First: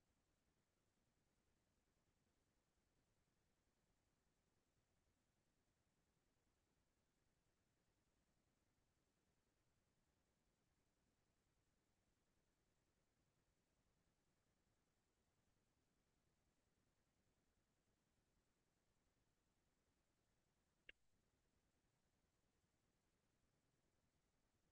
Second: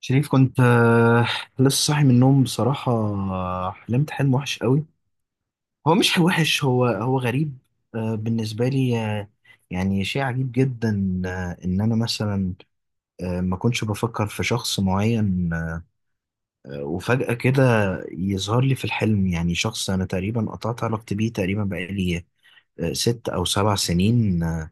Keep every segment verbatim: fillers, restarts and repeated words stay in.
شريف، كنت آه، لسه صاحي من النوم بصراحة. آه، حلمت حلم وحش قوي. هو مش وحش، هو هو غريب. آه، بالنسبة لي، آه، يعني شيء عجيب جدا. آه، إن أنا مثلا آه، ما كنتش بفكر في شخص معين، آه، وفجأة كده يظهر لي في الحلم يعني شخص أنا تقريبا قطعت علاقتي بيه، تقريبا بقالي آه، ست أو سبع سنين. آه،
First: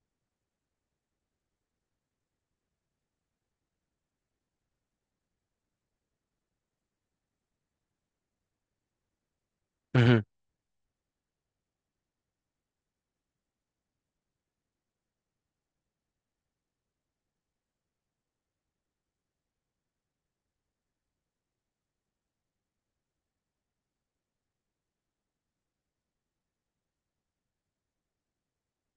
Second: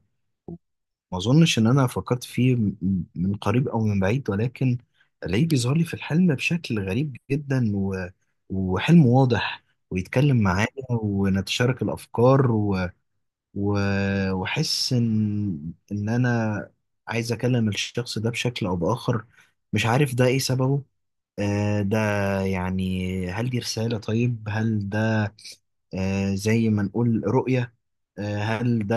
ما اظنش ان انا فكرت فيه م- م- من قريب او من بعيد، ولكن الاقيه بيظهر لي في الحلم بشكل غريب جدا و... وحلم واضح، مهم. ويتكلم معايا ونتشارك الافكار و... و... واحس ان ان انا عايز اكلم الشخص ده بشكل او باخر. مش عارف ده ايه سببه. آه ده يعني هل دي رسالة؟ طيب هل ده آه، زي ما نقول رؤية؟ آه، هل ده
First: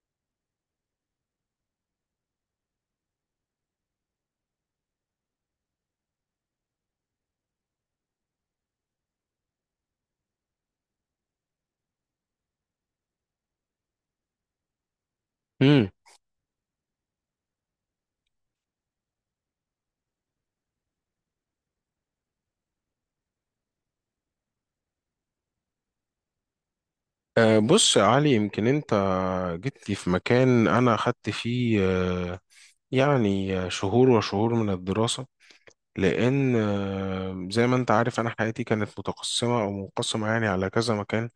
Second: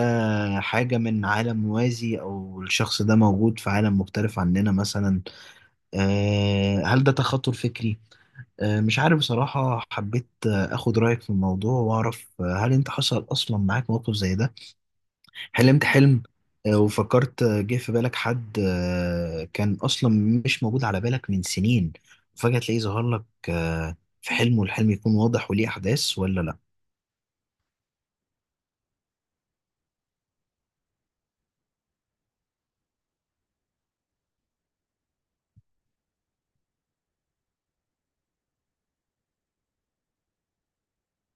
حاجة من عالم موازي، أو الشخص ده موجود في عالم مختلف عننا مثلا؟ آه، هل ده تخاطر فكري؟ آه، مش عارف بصراحة. حبيت آه، أخد رأيك في الموضوع وأعرف، آه، هل أنت حصل أصلا معاك موقف زي ده؟ حلمت مم. حلم، آه، وفكرت. آه، جه في بالك حد آه، كان أصلا مش موجود على بالك من سنين، وفجأة تلاقيه ظهر لك آه، في حلم، والحلم يكون واضح وليه أحداث، ولا لأ؟ آه، بص يا علي، يمكن انت جيت لي في مكان انا خدت فيه آه، يعني آه، شهور وشهور من الدراسة. لان آه، زي ما انت عارف، انا حياتي كانت متقسمة او منقسمة يعني على كذا مكان.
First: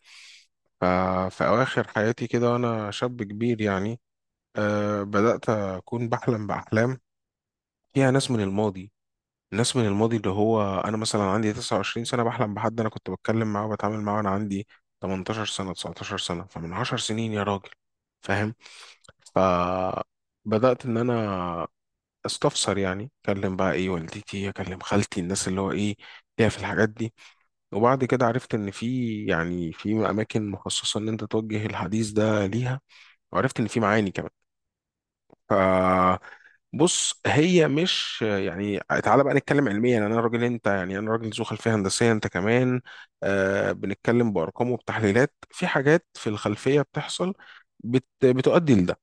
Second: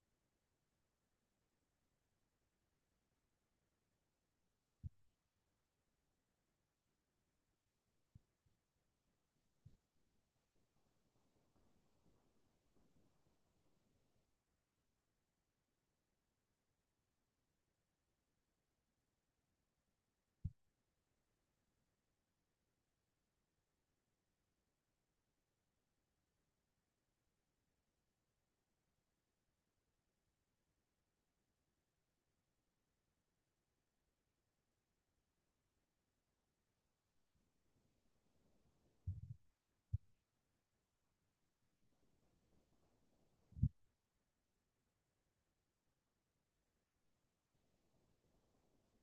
ففي اواخر حياتي كده وانا شاب كبير يعني، آه، بدأت اكون بحلم باحلام فيها ناس من الماضي. ناس من الماضي اللي هو انا مثلا عندي تسعة وعشرين سنة سنه، بحلم بحد انا كنت بتكلم معاه وبتعامل معاه وانا عندي تمنتاشر سنة سنه تسعتاشر سنة سنه، فمن 10 سنين يا راجل. فاهم؟ فبدات ان انا استفسر، يعني اكلم بقى ايه والدتي، اكلم خالتي، الناس اللي هو ايه ليها في الحاجات دي. وبعد كده عرفت ان في يعني في اماكن مخصصه ان انت توجه الحديث ده ليها، وعرفت ان في معاني كمان. ف بص، هي مش يعني، تعالى بقى نتكلم علميا. انا راجل انت يعني، انا راجل ذو خلفيه هندسيه، انت كمان. آه بنتكلم بارقام وبتحليلات، في حاجات في الخلفيه بتحصل بت بتؤدي لده.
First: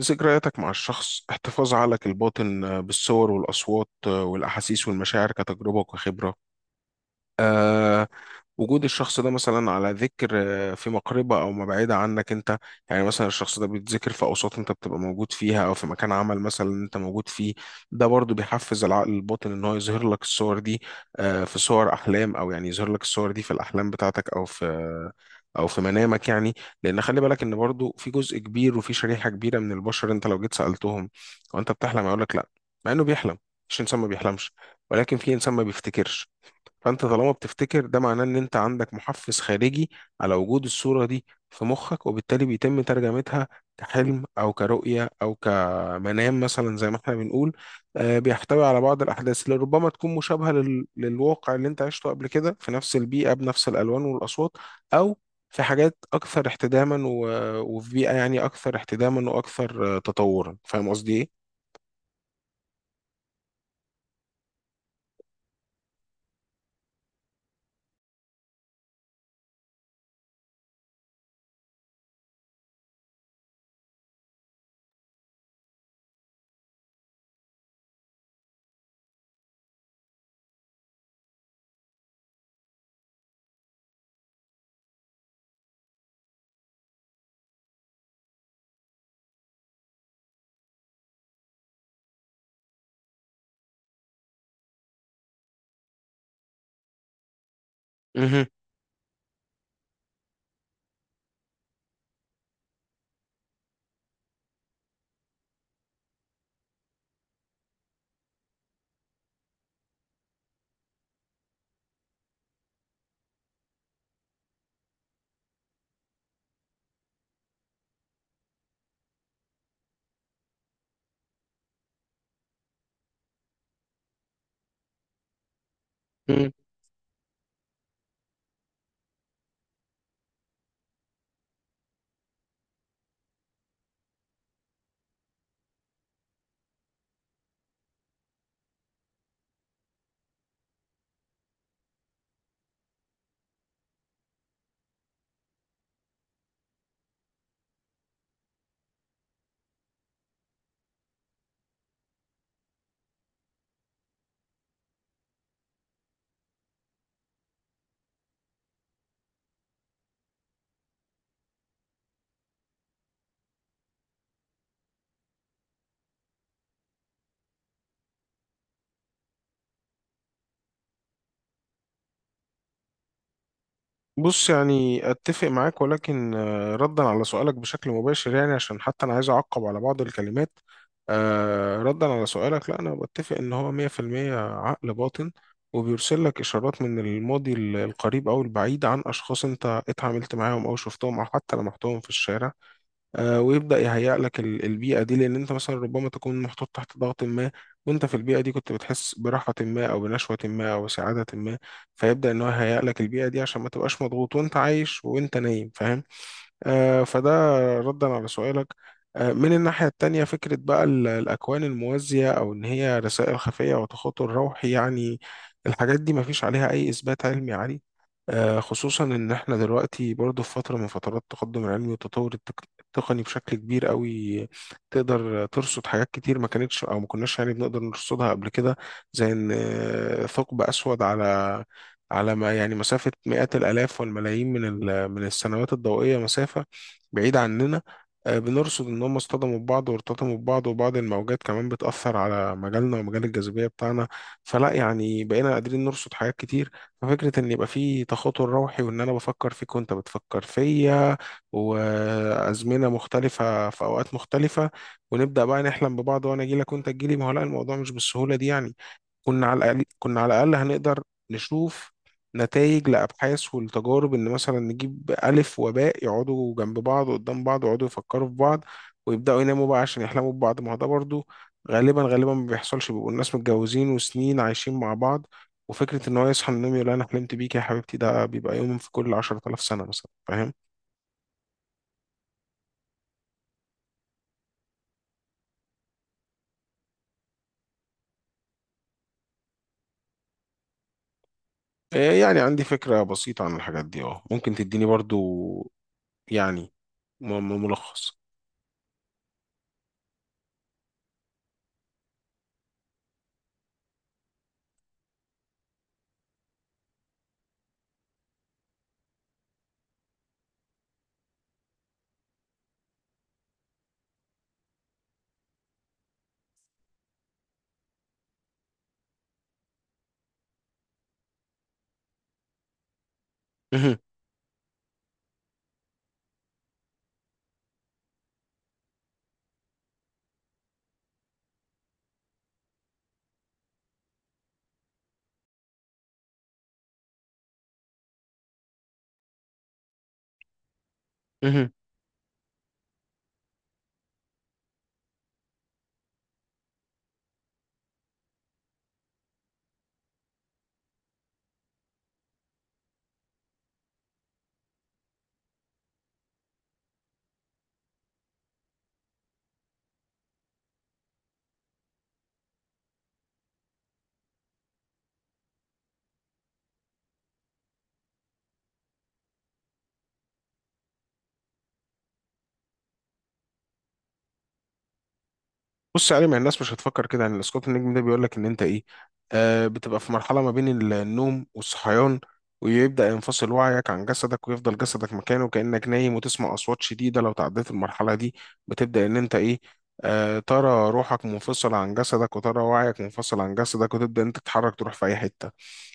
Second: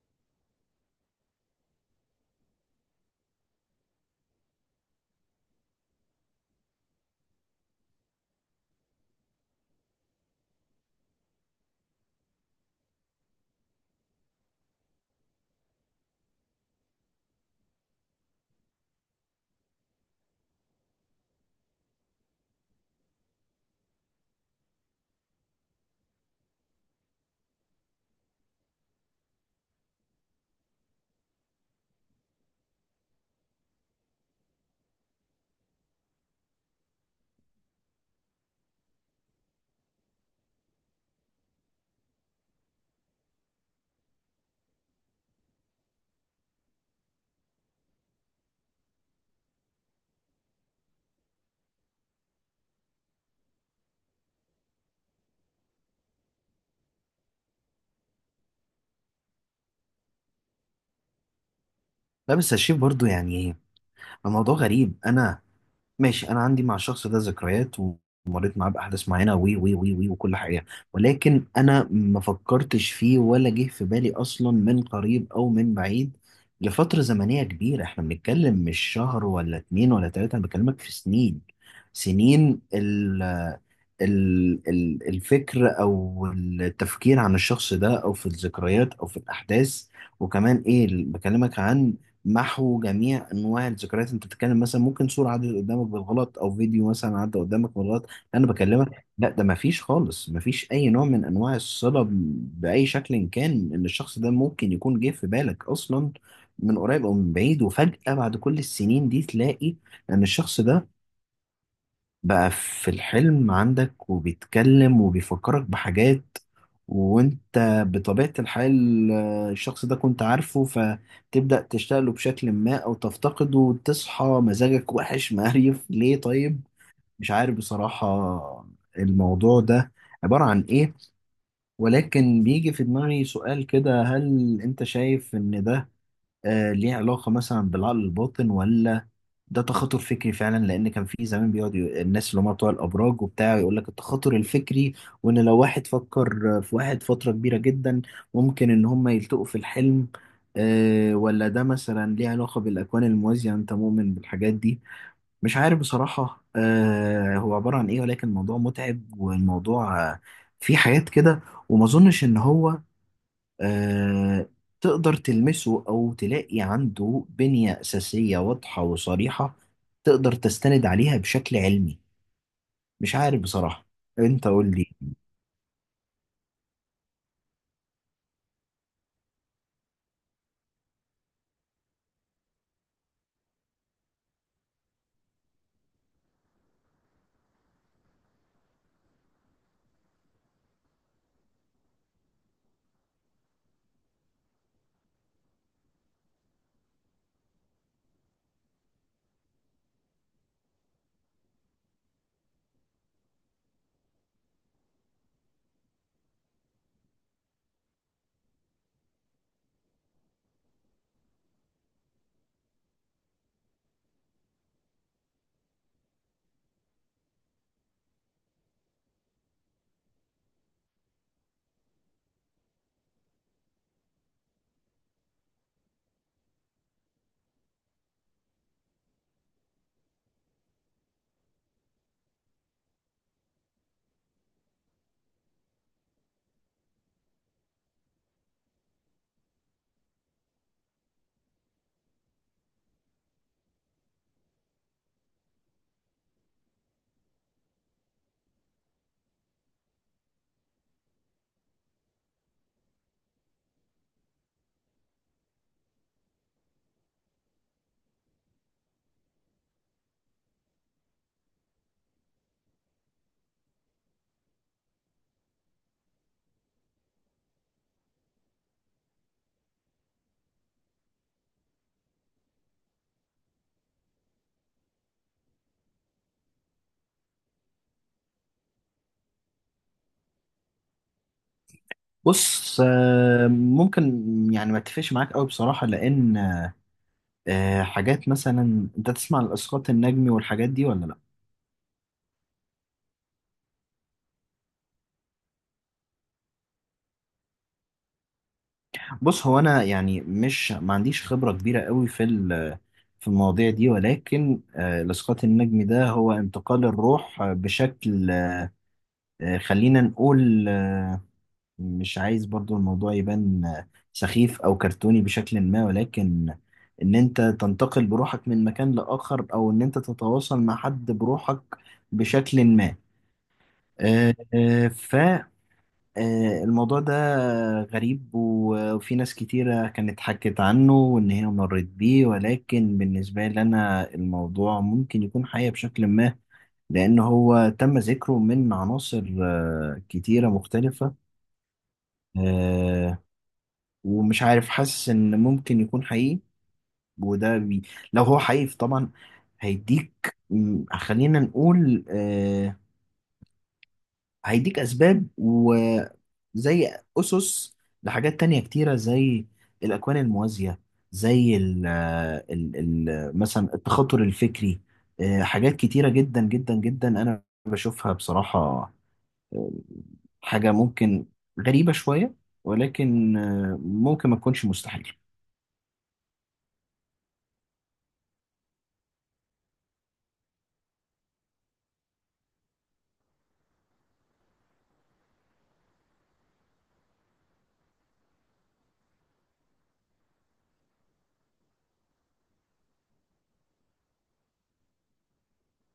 ذكرياتك مع الشخص، احتفاظ عقلك الباطن آه، بالصور والاصوات آه، والاحاسيس والمشاعر كتجربه وكخبره. وجود الشخص ده مثلا على ذكر، آه، في مقربة أو ما بعيدة عنك أنت. يعني مثلا الشخص ده بيتذكر في أوساط أنت بتبقى موجود فيها، أو في مكان عمل مثلا أنت موجود فيه، ده برضو بيحفز العقل الباطن إن هو يظهر لك الصور دي. آه، في صور أحلام، أو يعني يظهر لك الصور دي في الأحلام بتاعتك، أو في او في منامك يعني. لان خلي بالك ان برضو في جزء كبير وفي شريحه كبيره من البشر، انت لو جيت سالتهم وانت بتحلم هيقول لك لا، مع انه بيحلم. مش انسان ما بيحلمش، ولكن في انسان ما بيفتكرش. فانت طالما بتفتكر، ده معناه ان انت عندك محفز خارجي على وجود الصورة دي في مخك، وبالتالي بيتم ترجمتها كحلم او كرؤية او كمنام مثلا، زي ما احنا بنقول. آه، بيحتوي على بعض الاحداث اللي ربما تكون مشابهة لل- للواقع اللي انت عشته قبل كده، في نفس البيئة بنفس الالوان والاصوات، او في حاجات اكثر احتداما و- وفي بيئة يعني اكثر احتداما واكثر آه، تطورا. فاهم قصدي ايه؟ لا، بس الشيف، برضو يعني الموضوع غريب. انا ماشي، انا عندي مع الشخص ده ذكريات ومريت معاه باحداث معينه وي وي وي وي وكل حاجه، ولكن انا ما فكرتش فيه ولا جه في بالي اصلا من قريب او من بعيد لفتره زمنيه كبيره. احنا بنتكلم مش شهر ولا اتنين ولا تلاته، انا بكلمك في سنين. سنين ال ال ال الفكر او التفكير عن الشخص ده او في الذكريات او في الاحداث. وكمان ايه؟ بكلمك عن محو جميع انواع الذكريات. انت بتتكلم مثلا ممكن صوره عدت قدامك بالغلط، او فيديو مثلا عدى قدامك بالغلط، انا بكلمك لا، ده ما فيش خالص، ما فيش اي نوع من انواع الصله ب- باي شكل إن كان ان الشخص ده ممكن يكون جه في بالك اصلا من قريب او من بعيد. وفجاه بعد كل السنين دي تلاقي ان الشخص ده بقى في الحلم عندك وبيتكلم وبيفكرك بحاجات. وانت بطبيعة الحال آه، الشخص ده كنت عارفه، فتبدأ تشتغله بشكل ما او تفتقده، وتصحى مزاجك وحش مقريف. ليه؟ مهم. طيب مش عارف بصراحة الموضوع ده عبارة عن ايه، ولكن بيجي في دماغي سؤال كده: هل انت شايف ان ده آه، ليه علاقة مثلا بالعقل الباطن، ولا ده تخاطر فكري فعلا؟ لان كان في زمان بيقعد ي- الناس اللي هم بتوع الابراج وبتاع يقول لك التخاطر الفكري، وان لو واحد فكر في واحد فتره كبيره جدا ممكن ان هم يلتقوا في الحلم. آه، ولا ده مثلا ليه علاقه بالاكوان الموازيه؟ انت مؤمن بالحاجات دي؟ مش عارف بصراحه آه، هو عباره عن ايه. ولكن الموضوع متعب، والموضوع آه، فيه حاجات كده. وما اظنش ان هو آه، تقدر تلمسه أو تلاقي عنده بنية أساسية واضحة وصريحة تقدر تستند عليها بشكل علمي. مش عارف بصراحة. أنت بص قول يعني لي. اتفق معاك، ولكن آه، ردا على سؤالك بشكل مباشر، يعني عشان حتى انا عايز اعقب على بعض الكلمات. آه، ردا على سؤالك، لا انا بتفق ان هو مية في المية عقل باطن، وبيرسل لك اشارات من الماضي ال- القريب او البعيد عن اشخاص انت اتعاملت معاهم او شفتهم او حتى لمحتهم في الشارع. آه، ويبدأ يهيئ لك ال- البيئة دي، لأن أنت مثلا ربما تكون محطوط تحت ضغط ما، وأنت في البيئة دي كنت بتحس براحة ما أو بنشوة ما أو سعادة ما، فيبدأ إن هو يهيئ لك البيئة دي عشان ما تبقاش مضغوط وأنت عايش وأنت نايم. فاهم؟ آه، فده ردا على سؤالك. آه، من الناحية التانية، فكرة بقى ال- الأكوان الموازية، أو إن هي رسائل خفية وتخاطر روحي يعني، الحاجات دي مفيش عليها أي إثبات علمي عالي. آه، خصوصا إن إحنا دلوقتي برضو في فترة من فترات التقدم العلمي والتطور التك- التقني بشكل كبير قوي، تقدر ترصد حاجات كتير ما كانتش أو ما كناش يعني بنقدر نرصدها قبل كده. زي إن آه، ثقب أسود على على ما يعني مسافة مئات الآلاف والملايين من ال- من السنوات الضوئية، مسافة بعيدة عننا. آه، بنرصد إن هم اصطدموا ببعض وارتطموا ببعض، وبعض الموجات كمان بتأثر على مجالنا ومجال الجاذبية بتاعنا، فلا يعني بقينا قادرين نرصد حاجات كتير. ففكرة إن يبقى في تخاطر روحي، وإن أنا بفكر فيك وأنت بتفكر فيا، وأزمنة مختلفة في أوقات مختلفة، ونبدأ بقى نحلم ببعض وأنا أجيلك وأنت تجيلي، ما هو لا، الموضوع مش بالسهولة دي يعني. كنا على الأقل، كنا على الأقل هنقدر نشوف نتائج لأبحاث ولتجارب، إن مثلا نجيب ألف وباء يقعدوا جنب بعض وقدام بعض ويقعدوا يفكروا في بعض ويبدأوا يناموا بقى عشان يحلموا ببعض. ما هو ده برضه غالبا غالبا ما بيحصلش، بيبقوا الناس متجوزين وسنين عايشين مع بعض، وفكرة إن هو يصحى من النوم يقول أنا حلمت بيك يا حبيبتي، ده بيبقى يوم في كل عشرة آلاف سنة مثلا. فاهم؟ بص آه، ممكن يعني ما اتفقش معاك قوي بصراحة. لأن آه، حاجات مثلا أنت تسمع عن الإسقاط النجمي والحاجات دي، ولا لأ؟ إيه يعني عندي فكرة بسيطة عن الحاجات دي، أه ممكن تديني برضه يعني م- م- ملخص. بص هو أنا يعني مش ما عنديش خبرة كبيرة قوي في ال- في المواضيع دي. ولكن آه، الإسقاط النجمي ده هو انتقال الروح بشكل آه، خلينا نقول آه، مش عايز برضو الموضوع يبان آه، سخيف أو كرتوني بشكل ما. ولكن إن أنت تنتقل بروحك من مكان لآخر، أو إن أنت تتواصل مع حد بروحك بشكل ما. آه، آه، آه، الموضوع ده غريب، و- وفي ناس كتيرة كانت حكت عنه وإن هي مرت بيه. ولكن بالنسبة لي أنا الموضوع ممكن يكون حقيقي بشكل ما، لأن هو تم ذكره من عناصر آه، كتيرة مختلفة. آه، ومش عارف، حاسس إن ممكن يكون حقيقي. وده بي لو هو حقيقي طبعا هيديك م، خلينا نقول آه، هيديك أسباب زي أسس لحاجات تانية كتيرة، زي الأكوان الموازية، زي ال آه، ال ال مثلا التخاطر الفكري. آه، حاجات كتيرة جدا جدا جدا أنا بشوفها بصراحة. آه، حاجة ممكن غريبة شوية، ولكن آه، ممكن ما تكونش مستحيل. بص يا علي، ما الناس مش هتفكر كده. يعني الاسقاط النجمي ده بيقول لك ان انت ايه، آه بتبقى في مرحله ما بين ال- النوم والصحيان، ويبدا ينفصل وعيك عن جسدك، ويفضل جسدك مكانه كانك نايم، وتسمع اصوات شديده. لو تعديت المرحله دي بتبدا ان انت ايه، آه ترى روحك منفصله عن جسدك وترى وعيك منفصل عن جسدك، وتبدا انت تتحرك تروح في اي حته.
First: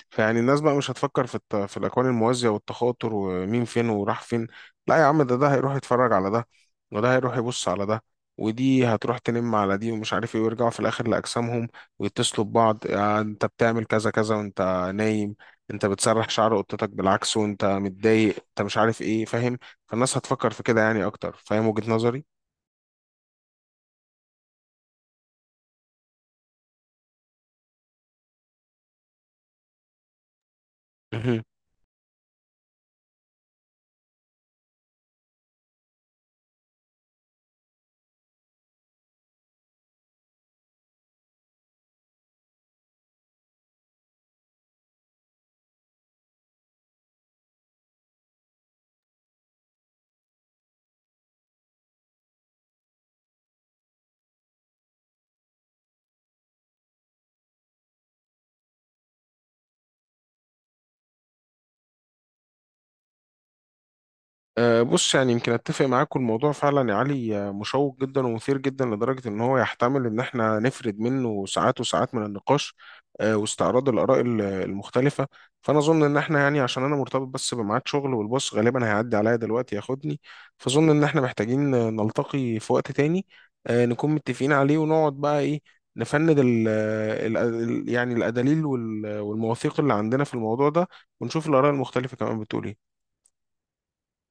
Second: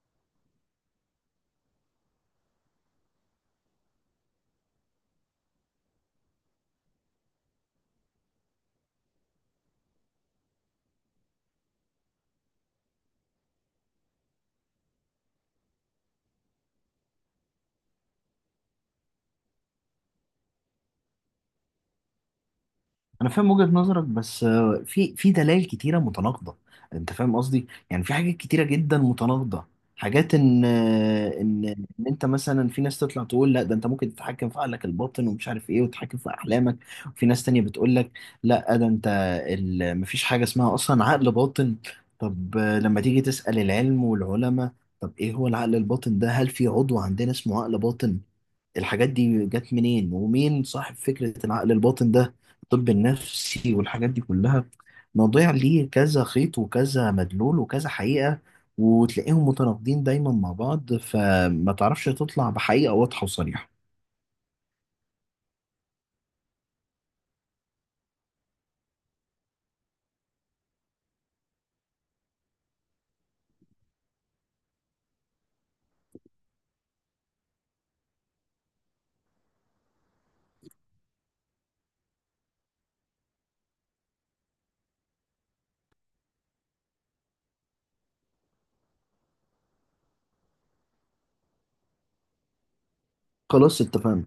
فيعني الناس بقى مش هتفكر في الت... في الاكوان الموازيه والتخاطر، ومين فين وراح فين. لا يا عم، ده ده هيروح يتفرج على ده، وده هيروح يبص على ده، ودي هتروح تنم على دي، ومش عارف ايه، ويرجعوا في الاخر لاجسامهم ويتصلوا ببعض. يعني انت بتعمل كذا كذا وانت نايم، انت بتسرح شعر قطتك بالعكس وانت متضايق، انت مش عارف ايه. فاهم؟ فالناس هتفكر في كده يعني اكتر. فاهم وجهة نظري؟ انا فاهم وجهة نظرك، بس آه، في في دلائل كتيره متناقضه. انت فاهم قصدي؟ يعني في حاجات كتيره جدا متناقضه. حاجات ان آه، ان ان انت مثلا، في ناس تطلع تقول لا ده انت ممكن تتحكم في عقلك الباطن ومش عارف ايه، وتتحكم في احلامك. وفي ناس تانية بتقول لك لا، ده انت ال- مفيش حاجه اسمها اصلا عقل باطن. طب آه، لما تيجي تسأل العلم والعلماء، طب ايه هو العقل الباطن ده؟ هل في عضو عندنا اسمه عقل باطن؟ الحاجات دي جت منين؟ ومين صاحب فكرة العقل الباطن ده؟ الطب النفسي والحاجات دي كلها مواضيع ليه كذا خيط وكذا مدلول وكذا حقيقة، وتلاقيهم متناقضين دايما مع بعض، فما تعرفش تطلع بحقيقة واضحة وصريحة. أه بص يعني يمكن اتفق معاك، الموضوع فعلا يا علي آه، مشوق جدا ومثير جدا لدرجه ان هو يحتمل ان احنا نفرد منه ساعات وساعات من النقاش، أه واستعراض الاراء ال- المختلفه. فانا اظن ان احنا يعني، عشان انا مرتبط بس بميعاد شغل والباص غالبا هيعدي عليا دلوقتي ياخدني، فاظن ان احنا محتاجين نلتقي في وقت تاني، أه نكون متفقين عليه، ونقعد بقى ايه نفند ال ال ال- يعني الادليل وال- والمواثيق اللي عندنا في الموضوع ده، ونشوف الاراء المختلفه كمان بتقول ايه. خلاص اتفقنا.